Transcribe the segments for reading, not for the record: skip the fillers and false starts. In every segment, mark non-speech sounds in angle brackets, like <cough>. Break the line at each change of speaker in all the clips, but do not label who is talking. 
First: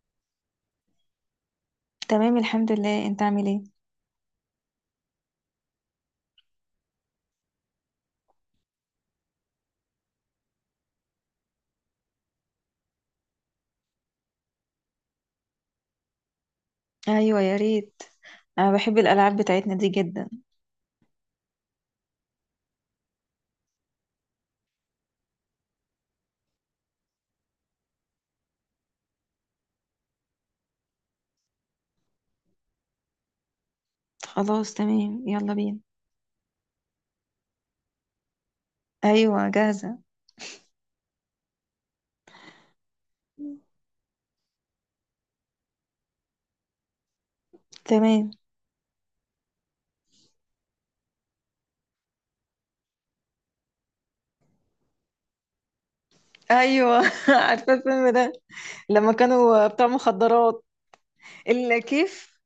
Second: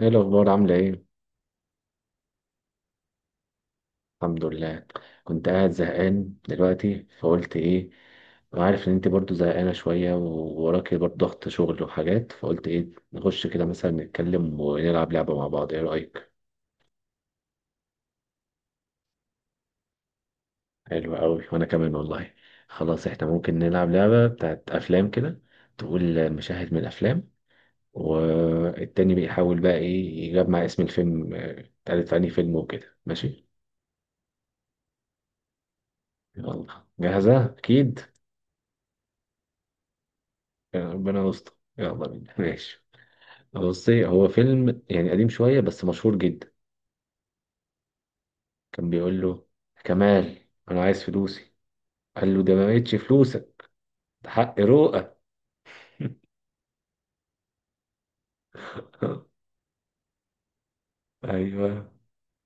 ايه الاخبار عامله ايه؟
تمام، الحمد لله. انت عامل ايه؟
الحمد لله. كنت قاعد زهقان دلوقتي فقلت ايه، عارف ان انت برضو زهقانه شويه ووراكي برضو ضغط شغل وحاجات، فقلت ايه نخش كده مثلا نتكلم ونلعب لعبه مع بعض، ايه رايك؟
ايوه، يا ريت. انا بحب الالعاب بتاعتنا دي جدا.
حلو قوي وانا كمان والله. خلاص احنا ممكن نلعب لعبه بتاعت افلام كده، تقول مشاهد من الافلام والتاني بيحاول بقى ايه يجمع اسم الفيلم، اتقالت في انهي فيلم وكده، ماشي.
خلاص، تمام. يلا بينا.
يلا، جاهزه اكيد.
ايوه، جاهزه.
يا ربنا يستر، يلا بينا، ماشي. بصي، هو فيلم يعني قديم شوية بس مشهور جدا.
تمام.
كان بيقول له كمال: أنا عايز فلوسي. قال له ده ما بقتش فلوسك، ده حق روقك.
ايوه، <laughs> عارفه الفيلم ده. لما
<laughs>
كانوا بتاع مخدرات.
أيوه.
الكيف.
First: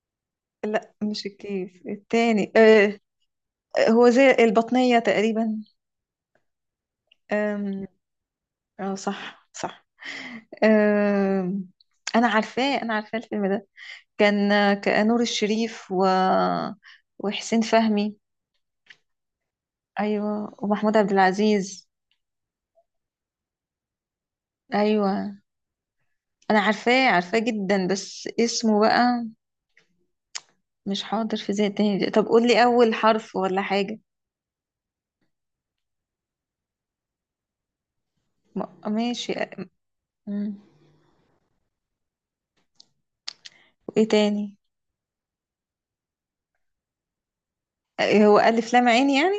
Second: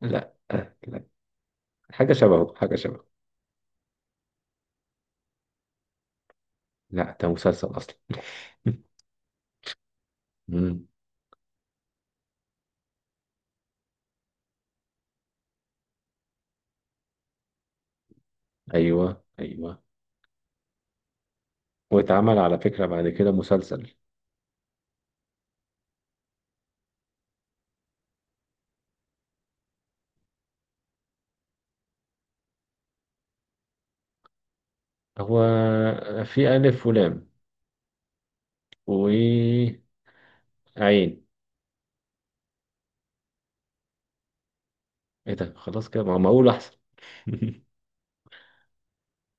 لا
لا،
لا.
مش الكيف
حاجة
التاني.
شبهه حاجة
آه.
شبهه.
هو زي البطنيه تقريبا.
لا، ده مسلسل
آم.
أصلا.
اه،
<laughs>
صح صح.
مم.
آم. انا عارفاه الفيلم ده. كان نور الشريف وحسين فهمي.
أيوه أيوه.
ايوه، ومحمود عبد العزيز.
واتعمل على فكرة بعد كده مسلسل.
ايوه، انا عارفاه جدا، بس اسمه بقى مش حاضر في ذهني تاني. طب قول لي اول حرف ولا حاجه.
هو في ألف ولام
ماشي.
وعين،
مم.
إيه؟
وايه تاني؟
ده خلاص كده، ما أقول أحسن. <laughs>
إيه، هو الف لام عين يعني؟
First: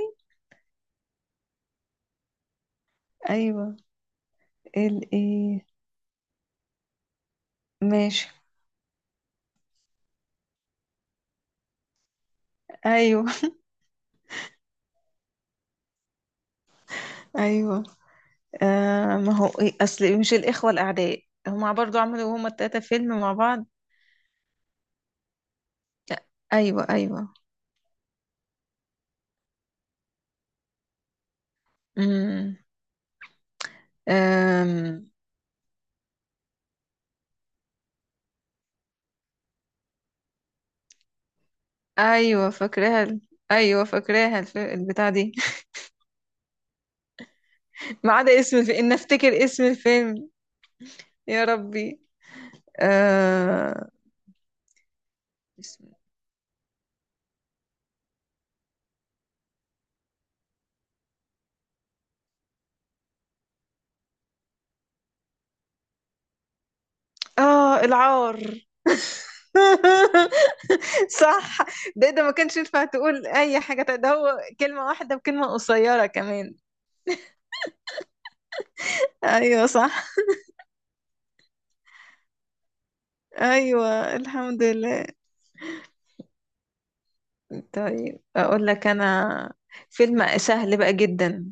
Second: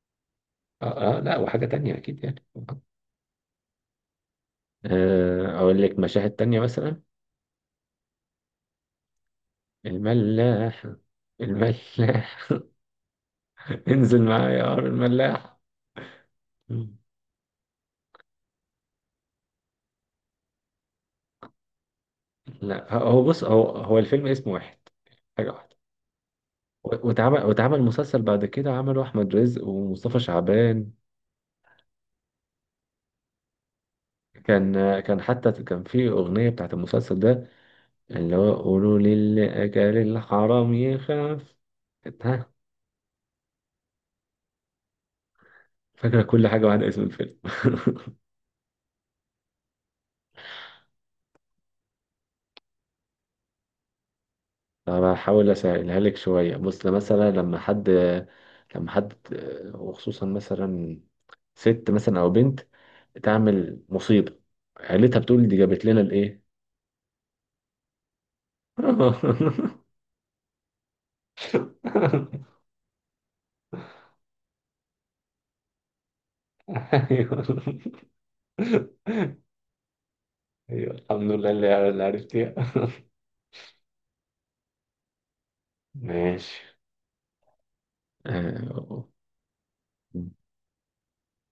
آه آه، لا وحاجة تانية أكيد يعني.
ايوه. ال ايه؟
أقول لك مشاهد تانية مثلا.
ماشي.
الملاح الملاح.
ايوه.
<laughs> انزل معايا يا عمرو الملاح. مم.
<laughs> ايوه. آه، ما هو إيه، اصل مش الاخوه الاعداء هما برضو عملوا، هما التلاته
لا
فيلم
هو
مع
بص، هو
بعض.
هو الفيلم اسمه واحد، حاجة واحدة.
ايوه،
و-
ايوه.
واتعمل واتعمل مسلسل بعد كده، عمله أحمد رزق ومصطفى شعبان. كان
امم.
كان حتى كان في أغنية بتاعت المسلسل ده، اللي هو قولوا للي أكل الحرام يخاف.
ايوه،
ها،
فاكراها. ايوه، فاكراها البتاع دي. <laughs>
فاكرة كل حاجة بعد اسم الفيلم. <laughs>
ما عدا اسم الفيلم، ان افتكر اسم الفيلم. يا ربي. آه.
انا هحاول
اسم.
اسهلها لك شويه. بص، مثلا لما حد، لما حد وخصوصا مثلا ست مثلا او بنت تعمل مصيبه، عيلتها بتقول دي جابت لنا الايه.
اه، العار.
<laughs>
<laughs> صح. ده ما كانش ينفع تقول اي حاجه تانية. ده هو كلمه واحده بكلمه قصيره كمان.
ايوه
ايوه، صح.
ايوه، الحمد لله اللي عرفتيها.
ايوه، الحمد لله.
ماشي،
طيب، اقول لك
آه،
انا. فيلم سهل بقى جدا.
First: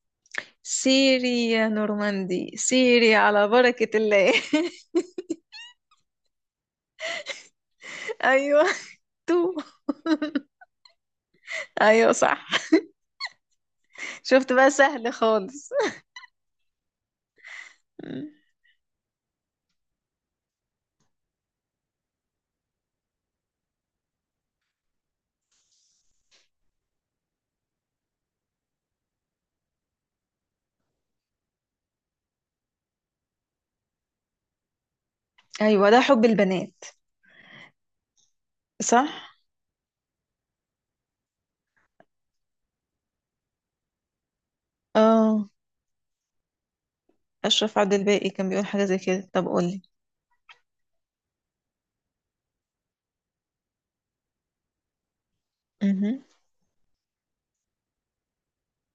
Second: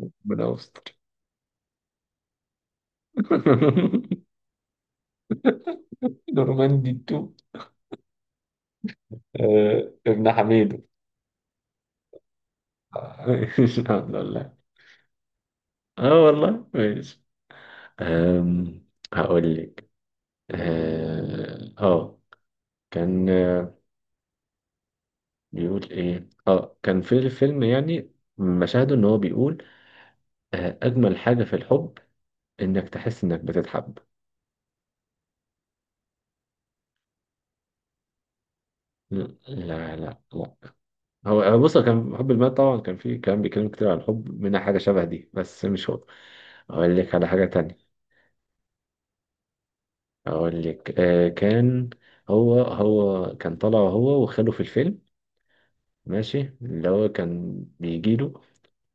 ربنا يستر.
سيري يا نورماندي، سيري على بركة
<laughs>
الله. <laughs>
نورماندي 2،
ايوه. تو.
ابن حميدو.
ايوه، صح.
<laughs> الحمد
شفت
لله.
بقى سهل خالص.
اه والله ماشي.
مم.
أم هقول لك. اه آه، كان بيقول ايه، كان في الفيلم يعني مشاهده، ان هو بيقول اجمل حاجة في الحب انك تحس انك بتتحب.
ايوه، ده حب البنات.
لا
صح.
لا لا لا. هو بص، هو كان حب المال طبعا، كان فيه كلام بيتكلم كتير عن الحب منها حاجة شبه دي
اه.
بس مش هو. اقول لك على حاجة تانية.
اشرف عبد الباقي كان بيقول حاجه زي كده. طب قولي.
اقول لك كان، هو كان طالع هو وخاله في الفيلم.
مهم.
ماشي، اللي هو كان بيجيله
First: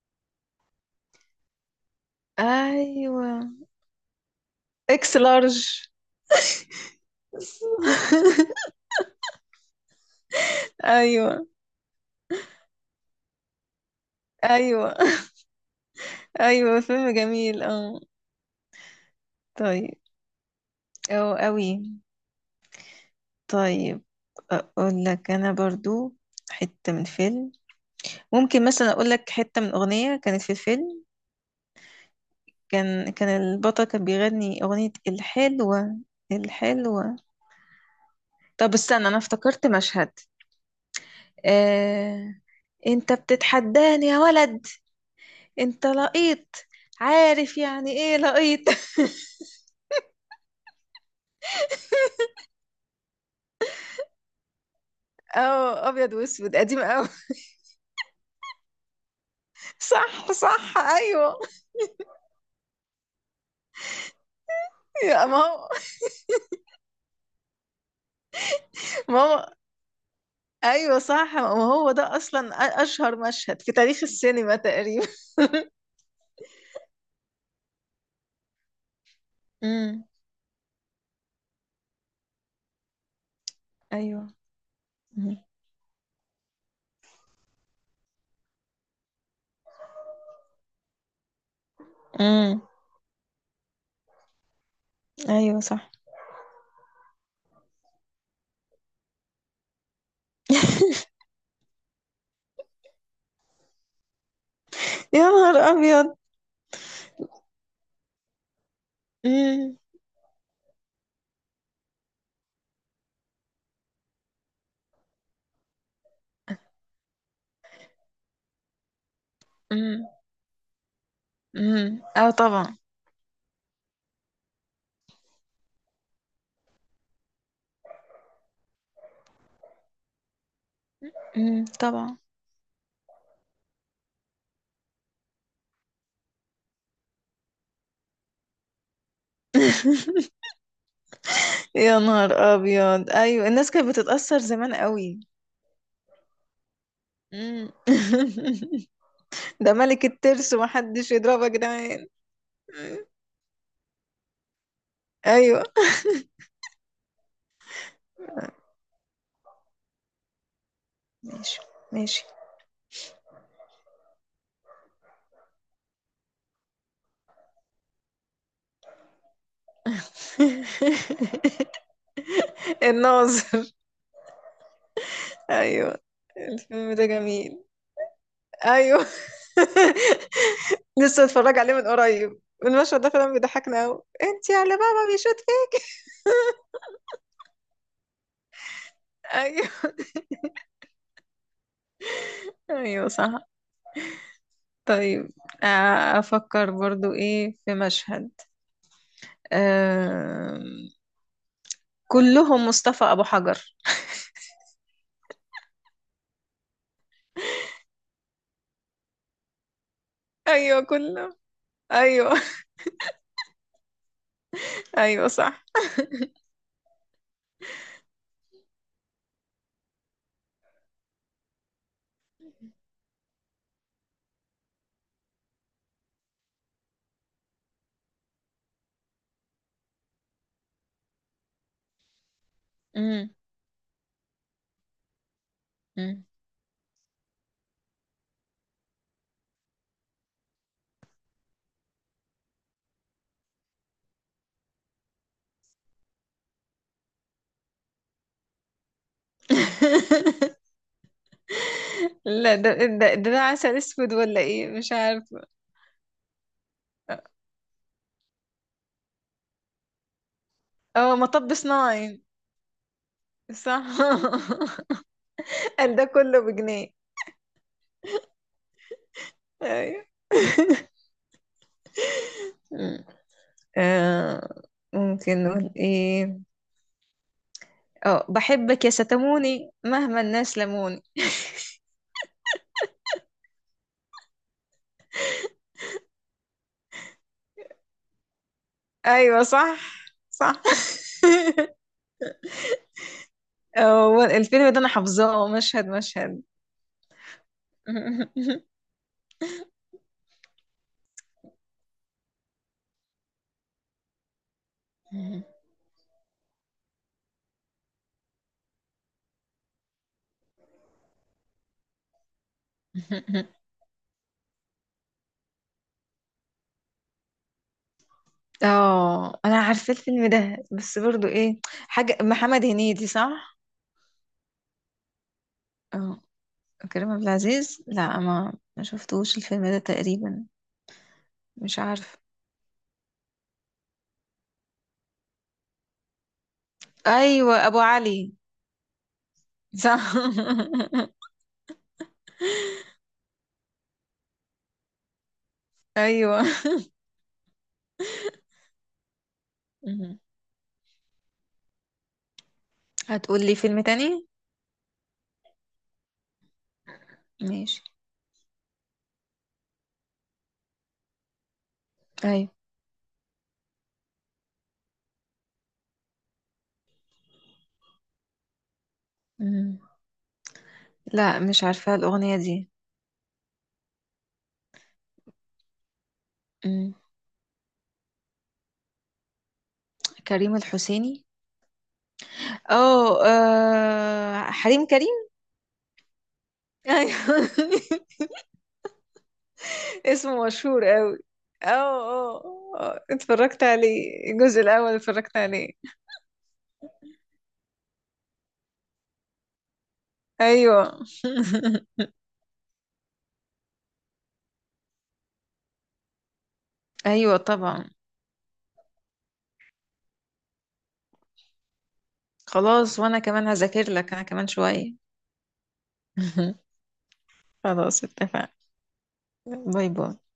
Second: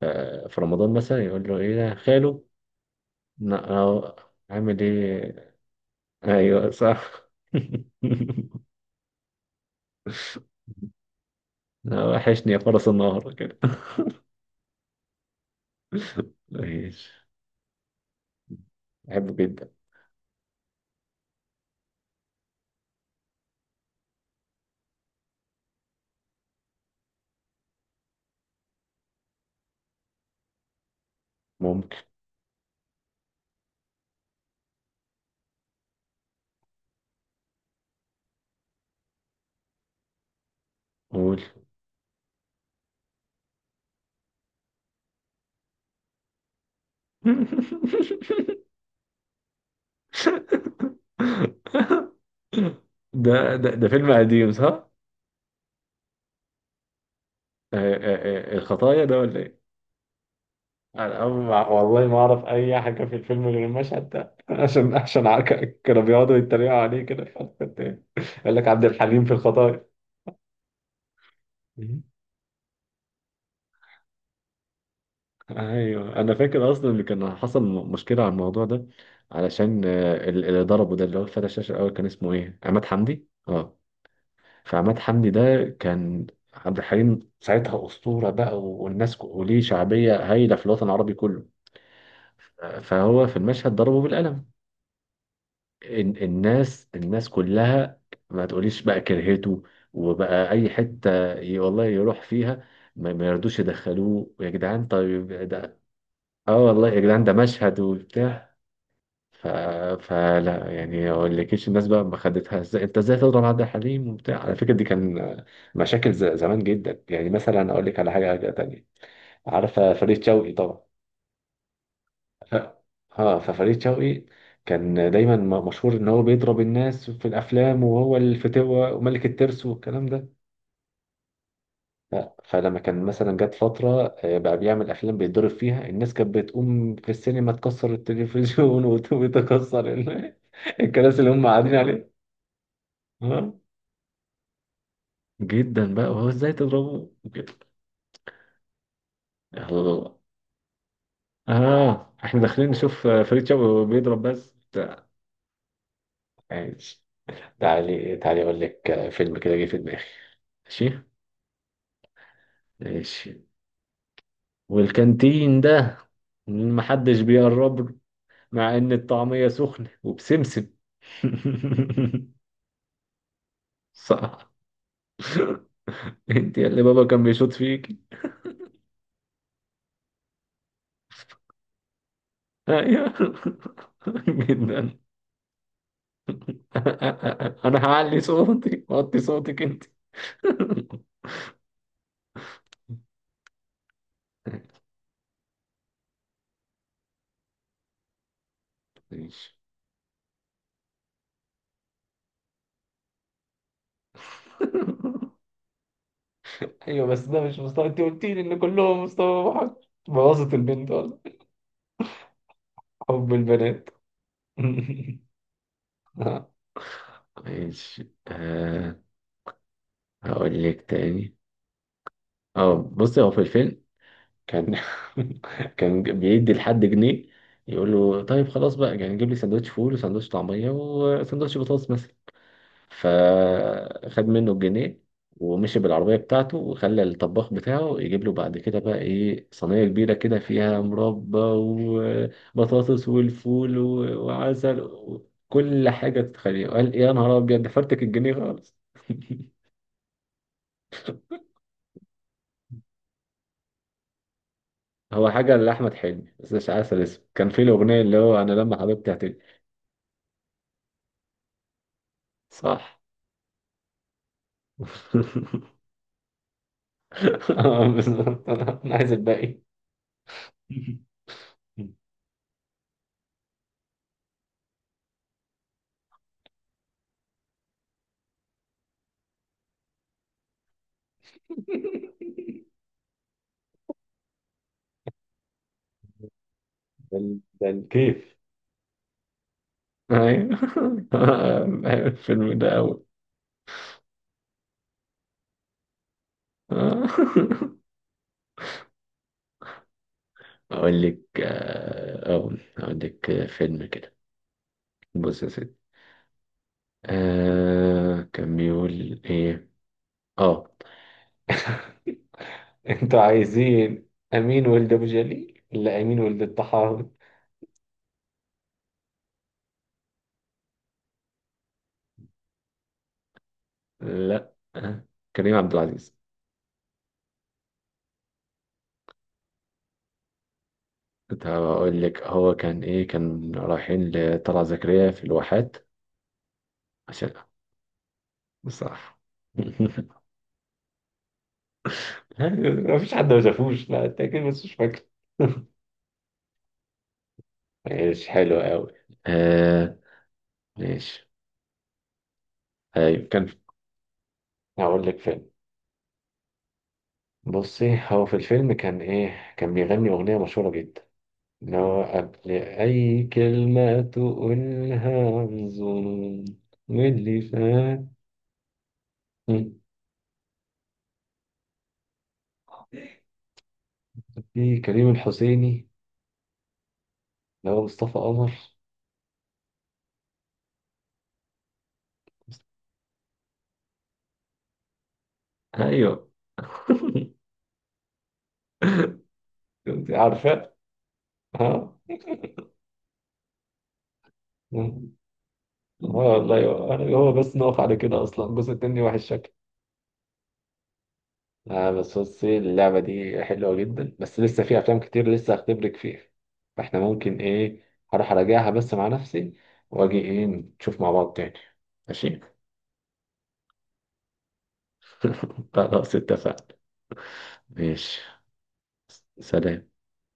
في رمضان مثلا يقول له ايه ده خاله،
ايوه.
لا أهو، عامل
اكس
ايه.
لارج.
ايوه صح. <laughs>
ايوه.
لا، وحشني يا فرس النهر كده.
ايوه.
<laughs>
ايوه،
ماشي،
فيلم جميل، اه.
بحبه جدا.
طيب. او قوي. طيب. اقول لك انا برضو حته من فيلم. ممكن مثلا اقول لك حته من اغنيه كانت في الفيلم.
ممكن،
كان البطل كان بيغني أغنية الحلوة. الحلوة. طب استنى، أنا افتكرت مشهد.
قول.
آه... أنت بتتحداني يا ولد. أنت لقيط. عارف يعني إيه
<laughs>
لقيط؟ <laughs>
ده فيلم قديم صح؟
اه، أبيض وأسود، قديم أوي.
الخطايا ده ولا ايه؟
<laughs> صح، صح،
انا
أيوه.
والله ما اعرف اي حاجه في الفيلم غير المشهد ده. <laughs> عشان عشان
يا ما
ع-
هو.
ك- كانوا بيقعدوا يتريقوا عليه كده في الحلقة التانية. يقول لك عبد
ما
الحليم في
هو.
الخطايا.
أيوه صح، ما هو ده أصلا أشهر مشهد في تاريخ السينما تقريبا. <laughs>
ايوه، انا فاكر اصلا ان كان حصل مشكله على الموضوع ده، علشان
امم.
اللي ضربه، ده اللي هو فتح الشاشه الاول، كان اسمه ايه؟ عماد حمدي اه.
أيوه.
فعماد حمدي
امم.
ده كان عبد الحليم ساعتها اسطوره بقى، والناس وليه شعبيه هايله في الوطن العربي كله.
أمم.
فهو في المشهد ضربه بالقلم.
أيوه، صح.
الناس الناس كلها ما تقوليش بقى كرهته، وبقى اي
<laughs>
حته والله يروح فيها، ما يرضوش يدخلوه يا جدعان
يا
طيب. ده
نهار
اه والله يا جدعان ده مشهد وبتاع. ف...
أبيض.
فلا يعني، ما اقولكيش الناس بقى ما خدتها ازاي، انت ازاي تضرب عبد الحليم وبتاع، على فكره دي كان مشاكل زمان جدا يعني. مثلا اقول لك على حاجه تانية، عارفه
امم.
فريد شوقي طبعا.
امم، اه،
ف...
طبعا.
اه ففريد شوقي كان دايما مشهور ان هو بيضرب الناس في الافلام وهو الفتوه وملك الترس والكلام ده.
امم، طبعا.
فلما كان مثلا جت فتره، بقى بيعمل افلام بيتضرب فيها الناس، كانت بتقوم في السينما تكسر التلفزيون <laughs> وتكسر
<laughs>
الكراسي اللي هم
يا
قاعدين
نهار ابيض، ايوه.
عليها،
الناس كانت بتتأثر زمان قوي.
جدا بقى، وهو ازاي تضربه وكده.
امم. <laughs> ده ملك
يلا
الترس ومحدش يضربه يا جدعان.
اه، احنا داخلين
مم.
نشوف فريد شوقي بيضرب بس بتاع.
ايوه.
ماشي. تعالي تعالي اقول لك فيلم كده جه في دماغي. ماشي
ماشي، ماشي.
ماشي. والكانتين ده محدش بيقرب له، مع ان الطعمية سخنة وبسمسم.
<laughs>
<laughs>
الناظر.
صح،
ايوه.
انت اللي
الفيلم
بابا
ده
كان بيشوط
جميل.
فيكي.
ايوه. <laughs> لسه اتفرج عليه من قريب. المشهد
ايوه.
ده فعلا بيضحكنا قوي،
<laughs>
انت يا اللي
جدا.
بابا بيشوت فيه.
<laughs> انا هعلي صوتي وطي صوتك
ايوه.
انت.
ايوه، صح.
<laughs>
طيب. أفكر برضو إيه في مشهد.
ماشي.
آه، كلهم مصطفى أبو حجر.
ايوه بس ده مش مستوى، انت قلت لي ان كلهم مستوى واحد. بوظت
أيوة،
البنت ولا
كلهم. أيوة.
حب البنات. <laughs>
<laughs> أيوة، صح.
آه. ماشي آه، هقول لك تاني. اه، بصي هو في الفيلم كان <laughs> كان بيدي لحد جنيه يقول له طيب خلاص بقى يعني جيب لي سندوتش فول وسندوتش طعمية وسندوتش بطاطس مثلا.
مم.
فخد منه الجنيه ومشي بالعربية
مم.
بتاعته وخلى الطباخ بتاعه يجيب له بعد كده بقى ايه صينية كبيرة كده فيها مربى وبطاطس والفول وعسل وكل حاجة تتخيلها. قال يا نهار أبيض، ده فرتك الجنيه خالص. <laughs>
<laughs> لا، ده عسل أسود ولا إيه، مش
هو
عارفة.
حاجة لأحمد حلمي بس مش عسل، اسمه كان في الأغنية اللي هو أنا لما حبيبتي هتجي.
أه، مطب صناعي.
صح.
صح. <laughs>
<laughs>
قال ده كله بجنيه.
بالظبط، أنا عايز الباقي.
أيوة. <laughs>
<laughs>
مم. آه، ممكن نقول إيه؟ أه، بحبك يا ستموني مهما الناس لموني.
ده ده الكيف.
ايوه، صح، صح.
ايوه. <laughs>
<laughs>
بحب الفيلم ده أوي.
هو الفيلم ده انا حافظاه مشهد مشهد.
<laughs>
<laughs>
أقول لك أقول لك فيلم كده. بص يا سيدي، آه كان بيقول إيه؟ آه أنتوا عايزين أمين ولد أبو جليل ولا أمين ولد الطحاوي؟
اه، انا عارفه الفيلم ده بس برضو ايه، حاجه محمد هنيدي، صح؟
لا كريم عبد العزيز.
اه. كريم عبد العزيز، لا، ما شفتوش الفيلم ده تقريبا.
كنت
مش
هقول
عارف.
لك، هو كان إيه، كان رايحين لطلعت زكريا في الواحات عشان
ايوه، ابو علي.
بصراحة.
صح.
<laughs>
<laughs>
لا مفيش حد ما شافوش، لا أنت أكيد بس مش فاكر. <laughs>
ايوه.
ماشي حلو قوي آه.
مهم.
ماشي، ايوه
هتقول
كان،
لي فيلم تاني؟
هقول لك فيلم.
ماشي.
بصي هو في الفيلم كان ايه، كان بيغني اغنيه مشهوره جدا، ان هو
ايوه.
قبل اي كلمه تقولها بظنون واللي فات. مم.
مم. لا، مش عارفه الاغنيه
في كريم الحسيني
دي.
اللي هو مصطفى قمر.
كريم الحسيني. اه، حريم كريم.
ايوه. <laughs>
ايوه. <laughs>
كنت
اسمه
عارفه.
مشهور قوي. اه،
ها.
اه.
<laughs>
اتفرجت عليه الجزء الاول،
آه،
اتفرجت عليه.
والله، هو بس نقف على كده اصلا، الجزء التاني وحش شكله.
ايوه.
آه بس بصي، اللعبة دي حلوة جدا بس لسه في أفلام كتير لسه هختبرك فيها. فاحنا
ايوه،
ممكن إيه،
طبعا.
هروح أراجعها بس مع نفسي وأجي إيه نشوف مع بعض تاني. ماشي.
خلاص، وانا كمان هذاكر لك، انا كمان شويه.
<laughs> خلاص
<laughs>
اتفقنا.
خلاص،
ماشي،
اتفقنا. باي
سلام.
باي.